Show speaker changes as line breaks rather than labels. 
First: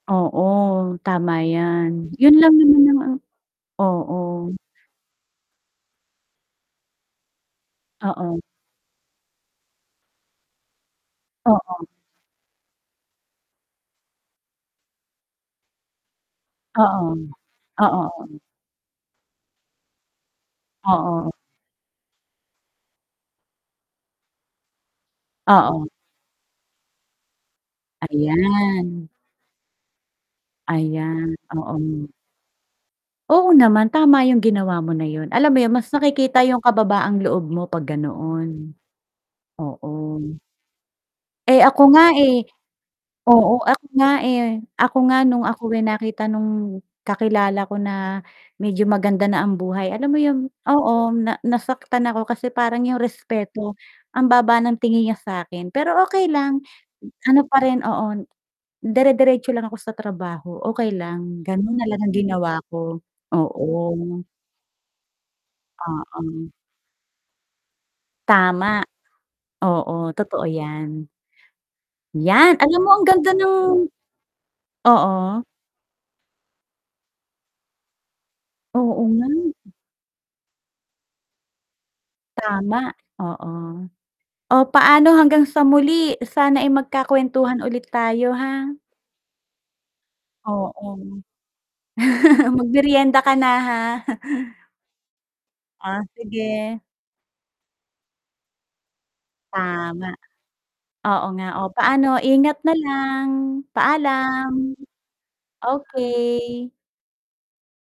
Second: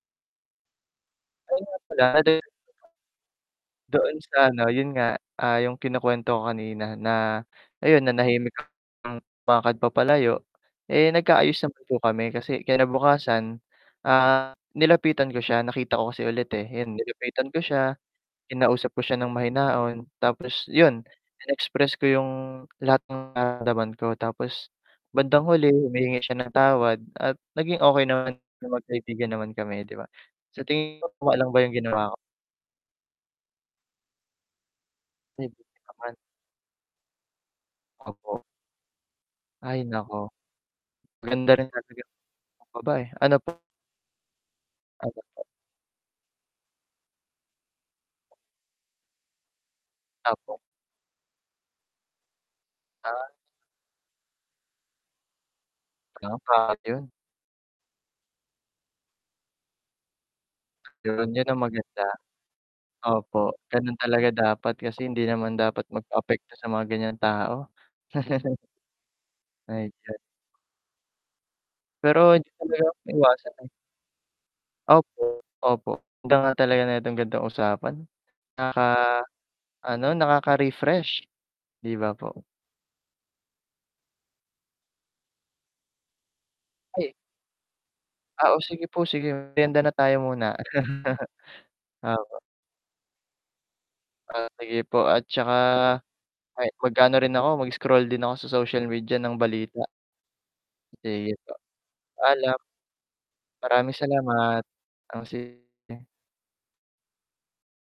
Oo. Tama
Ay nga pala,
yan,
eh,
yun
'di
lang naman ang a
doon
oo.
sa ano, yun nga, ah, yung kinukwento ko kanina na, ayun
Oo.
nanahimik kami ng lakad papalayo, eh, nagka-ayos naman
Oo.
po kami kasi kinabukasan, ah, nilapitan ko siya, nakita ko kasi ulit, eh, yun
Oo,
nilapitan ko siya,
oo, oo.
kinausap ko siya ng mahinahon tapos yun,
Oo.
inexpress ko yung lahat ng nararamdaman ko tapos, bandang huli,
Oo.
humingi siya ng tawad at naging okey naman,
Ayan.
mag-kaibigan naman kami 'di ba, sa tingin mo
Ayan,
tama lang ba yung
oo.
ginawa ko?
Oo naman, tama yung ginawa mo na yun, alam mo yun mas
[unintelligible]
nakikita yung kababaang loob mo 'pag
Opo.
ganoon.
Ay naku.
Oo.
Maganda
Eh,
rin
ako
talaga
nga eh
magpakumbaba, eh, ano po?
oo, ako nga, eh, ako
Ano
nga
po?
nung ako, eh, nakita nung kakilala ko na, medyo maganda na ang buhay alam mo yung
Opo.
oo na nasaktan ako kasi parang yung
Ah.
respeto, ang baba ng tingin niya sa akin, pero okey
[unintelligible]
lang,
pa yun.
ano pa rin oo, dere-deretso lang ako sa trabaho, okey
Yun,
lang,
yun ang
ganon na lang
maganda.
ang ginawa ko,
Opo ganun
oo.
talaga dapat kasi hindi naman dapat
Oo.
magpa-apekto sa mga ganiyang tao.
Tama.
My
Oo,
God.
totoo yan.
Pero hindi mo
Yan, alam
talaga
mo ang ganda
maiwasan, eh.
ng oo.
Opo, opo ang ganda nga talaga neto gan'tong usapan.
Oo nga.
Nakaka-ano, nakaka-refresh 'di ba po?
Tama, oo. Oh, paano hanggang sa muli, sana ay
Ay
magka-kwentuhan ulit tayo
Ah, o
ha?
sige po sige, meryenda na tayo muna.
Oo.
Opo.
Mag-meryenda ka na ha?
Ah, sige po at saka
Ah,
ay,
sige.
mag-aano rin ako, mag-scroll din ako sa social media ng balita.
Tama. Oo
Sige
nga,
po,
oh, paano,
paalam.
ingat na lang,
Maraming
paalam.
salamat. O sige.
Okey.